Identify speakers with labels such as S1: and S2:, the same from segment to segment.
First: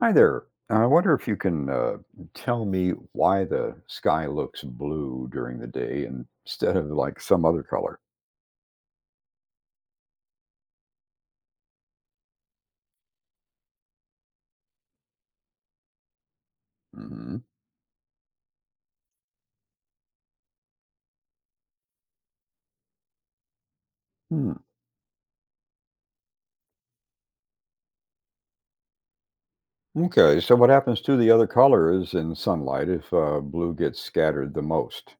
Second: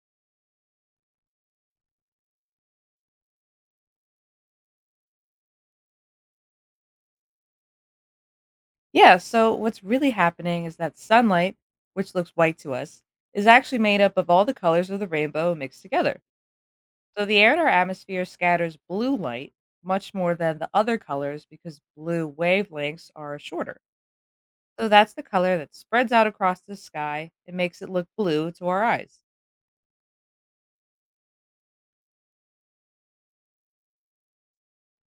S1: Hi there. I wonder if you can tell me why the sky looks blue during the day instead of like some other color.
S2: Yeah, so what's really happening is that sunlight, which looks white to us, is actually made up of all the colors of the rainbow mixed together. So
S1: Hmm.
S2: the air in our atmosphere scatters blue light much more than the other colors because blue wavelengths are shorter.
S1: Hmm.
S2: So that's the color that spreads out across the sky and makes it look blue to our eyes.
S1: Okay, so what happens to the other colors in sunlight if blue gets scattered the most?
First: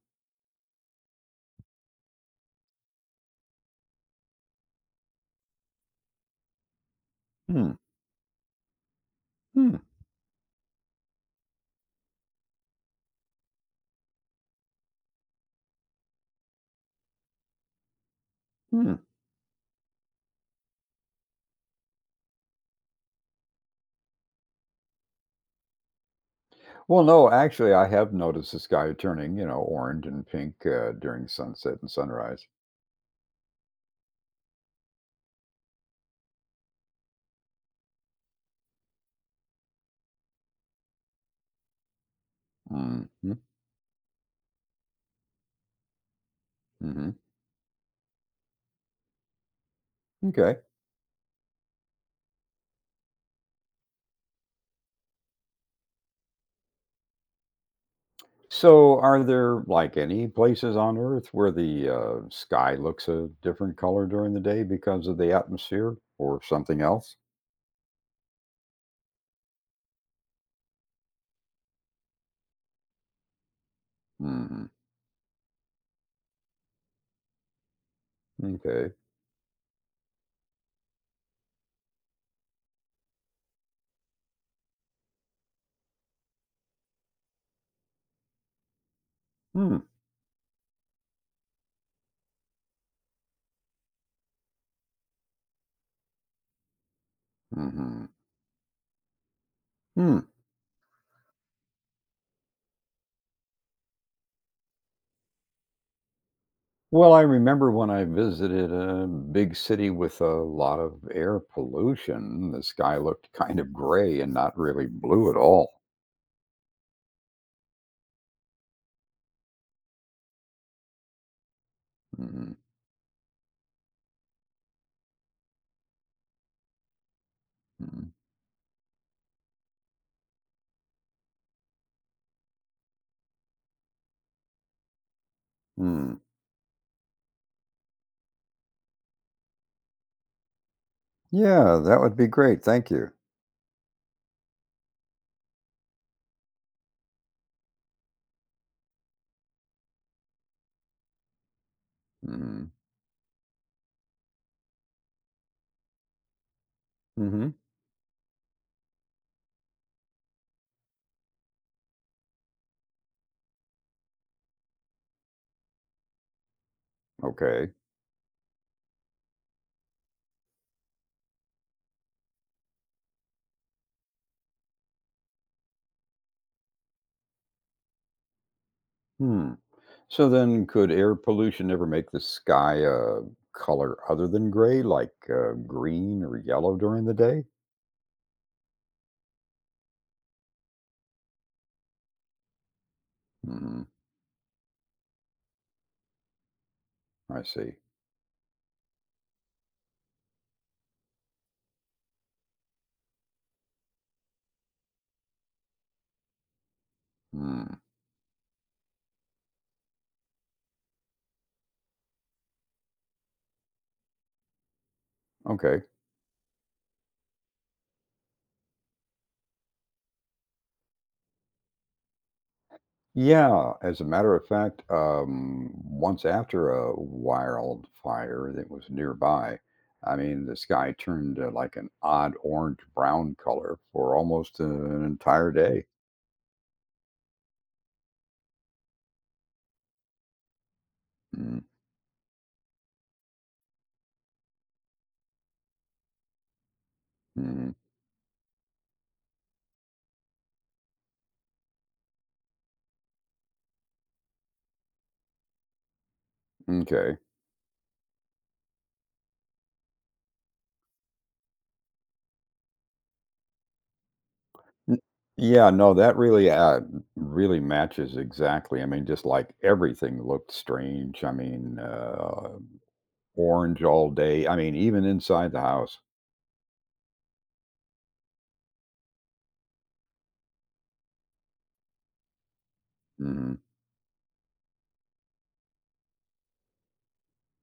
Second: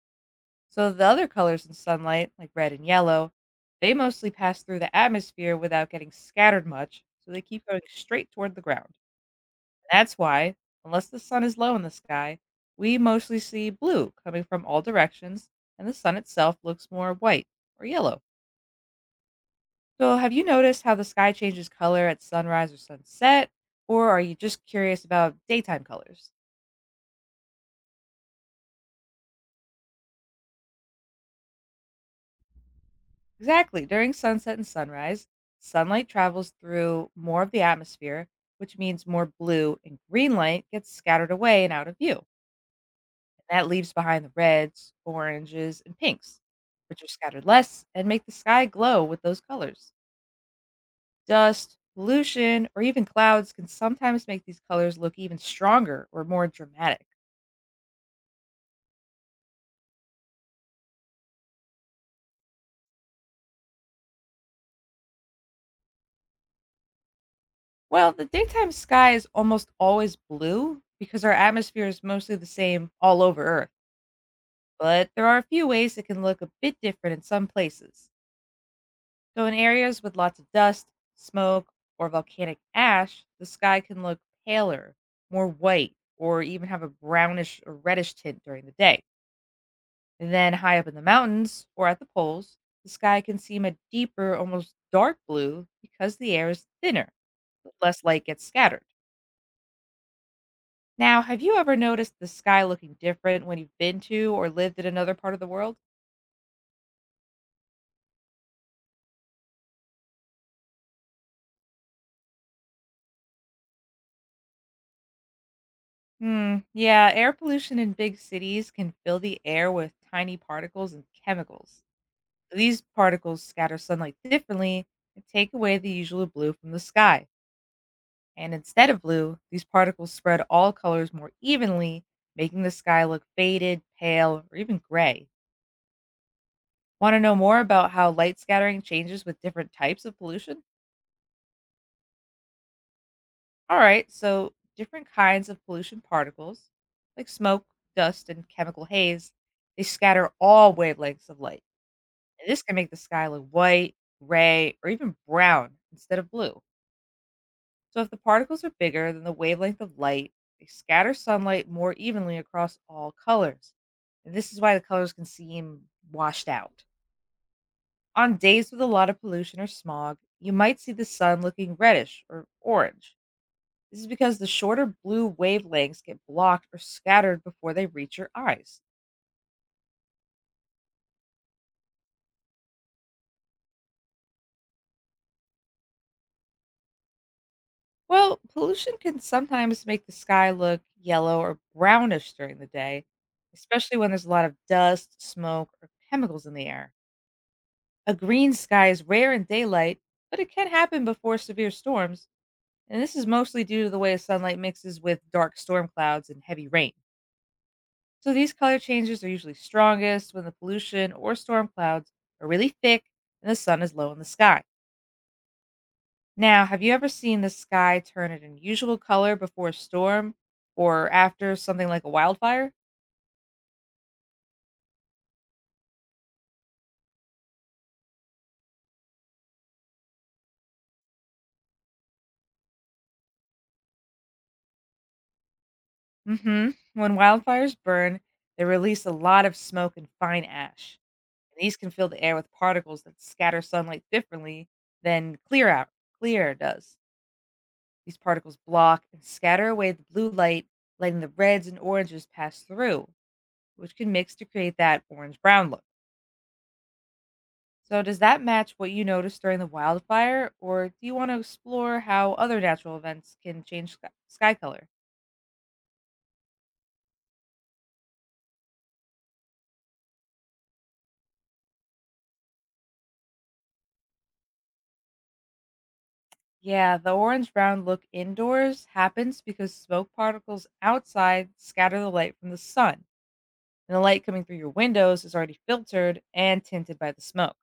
S2: So the other colors in sunlight, like red and yellow, they mostly pass through the atmosphere without getting scattered much, so they keep
S1: Hmm.
S2: going straight toward the ground.
S1: Hmm.
S2: That's why, unless the sun is low in the sky, we mostly see blue coming from all directions, and the sun itself looks more white or yellow.
S1: Hmm.
S2: So, have you noticed how the sky changes color at sunrise or sunset? Or are you just curious about daytime colors?
S1: Well, no, actually, I have noticed the sky turning, you know, orange and pink during sunset and sunrise.
S2: Exactly. During sunset and sunrise, sunlight travels through more of the atmosphere, which means more blue and green light gets scattered away and out of view.
S1: Mm-hmm.
S2: That leaves behind the reds, oranges, and pinks, which are
S1: Mm-hmm.
S2: scattered less and make the sky glow with those colors.
S1: Okay.
S2: Dust, pollution, or even clouds can sometimes make these colors look even stronger or more dramatic.
S1: So, are there like any places on Earth where the sky looks a different color during the day because of the atmosphere or something else?
S2: Well, the daytime sky is almost always blue because our atmosphere is mostly the same all over Earth,
S1: Hmm.
S2: but there are a few ways it can look a bit different in some places.
S1: Okay.
S2: So, in areas with lots of dust, smoke, or volcanic ash, the sky can look paler, more white, or even have a brownish or reddish tint during the day.
S1: Hmm.
S2: And then, high up in the mountains or at the poles, the sky can seem a deeper, almost dark blue because the air is thinner, but less
S1: Hmm.
S2: light gets scattered.
S1: Hmm.
S2: Now, have you ever noticed the sky looking different when you've been to or lived in another part of the world?
S1: Well, I remember when I visited a big city with a lot of air pollution, the sky looked kind of gray and not really blue at all.
S2: Hmm. Yeah, air pollution in big cities can fill the air with tiny particles and chemicals.
S1: Hmm.
S2: These particles scatter sunlight differently and take away the usual blue from the sky.
S1: Hmm.
S2: And instead of blue, these particles spread all colors more evenly, making the sky look faded, pale, or even gray.
S1: Hmm.
S2: Want to know more about how light scattering changes with different types of pollution?
S1: Yeah, that would be great. Thank you.
S2: All right, so different kinds of pollution particles, like smoke, dust, and chemical haze, they scatter all wavelengths of light. And this
S1: Hmm.
S2: can make the sky look white, gray, or even brown instead of blue.
S1: Hmm.
S2: So, if the particles are bigger than the wavelength of light, they scatter sunlight more evenly across all colors. And this is why the colors can seem washed out.
S1: Okay.
S2: On days with a lot of pollution or smog, you might see the sun looking reddish or orange. This is because the shorter blue wavelengths get blocked or scattered before they reach your eyes.
S1: Hmm. So then, could air pollution ever make the sky a color other than gray, like green or yellow during the day?
S2: Well, pollution can sometimes make the sky look yellow or brownish during the day,
S1: Hmm,
S2: especially when there's a lot of dust, smoke, or chemicals in the air.
S1: I see.
S2: A green sky is rare in daylight, but it can happen before severe storms, and this is mostly due to the way sunlight mixes with dark storm clouds and heavy rain.
S1: Hmm,
S2: So these color changes are usually strongest when the pollution or storm clouds are really thick and the sun is low in the sky.
S1: okay.
S2: Now, have you ever seen the sky turn an unusual color before a storm or after something like a wildfire?
S1: Yeah, as a matter of fact, once after a wildfire that was nearby, I mean, the sky turned like an odd orange brown color for almost an entire day.
S2: Mm hmm. When wildfires burn, they release a lot of smoke and fine ash. And these can fill the air with particles that scatter sunlight differently than clear air does.
S1: Mm-hmm.
S2: These particles block and scatter away the blue light, letting the reds and oranges pass through, which can mix to create that orange brown look.
S1: Okay.
S2: So, does that match what you noticed during the wildfire, or do you want to explore how other natural events can change sky color?
S1: N Yeah, no, that really, really matches exactly. I mean, just like everything looked strange. I mean, orange all day. I mean, even inside the house.
S2: Yeah, the orange brown look indoors happens because smoke particles outside scatter the light from the sun
S1: Mhm,
S2: and the light coming through your windows is already filtered and tinted by the smoke.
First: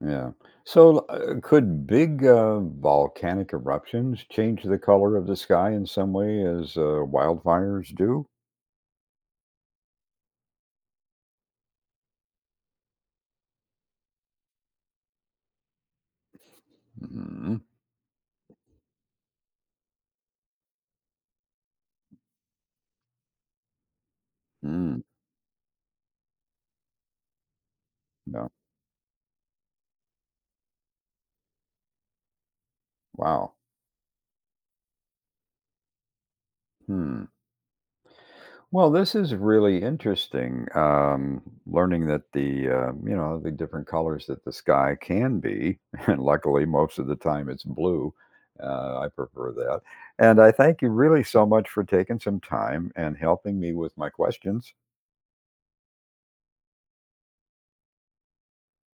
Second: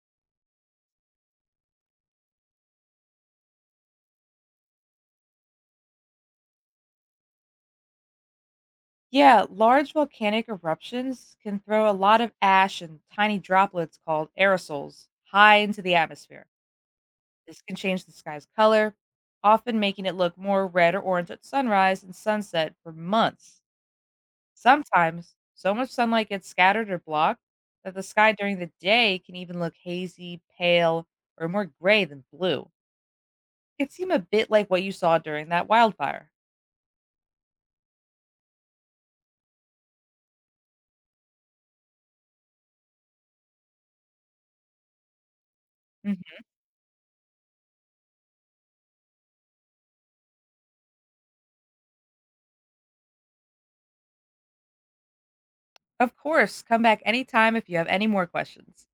S1: yeah. So, could big, volcanic eruptions change the color of the sky in some way as, wildfires do?
S2: Yeah, large volcanic eruptions can throw a lot of ash and tiny droplets called aerosols high into the atmosphere.
S1: Mhm,
S2: This can change the sky's color, often making it look more red or orange at sunrise and sunset for months.
S1: mm,
S2: Sometimes, so much sunlight gets scattered or blocked that the sky
S1: no.
S2: during the day can even look hazy, pale, or more gray than blue.
S1: Wow.
S2: It could seem a bit like what you saw during that wildfire.
S1: Hmm. Well, this is really interesting. Learning that the you know the different colors that the sky can be, and
S2: Mm-hmm.
S1: luckily most of the time it's blue. I prefer that, and I thank you really so much for taking some time and helping me with my questions.
S2: Of course, come back anytime if you have any more questions.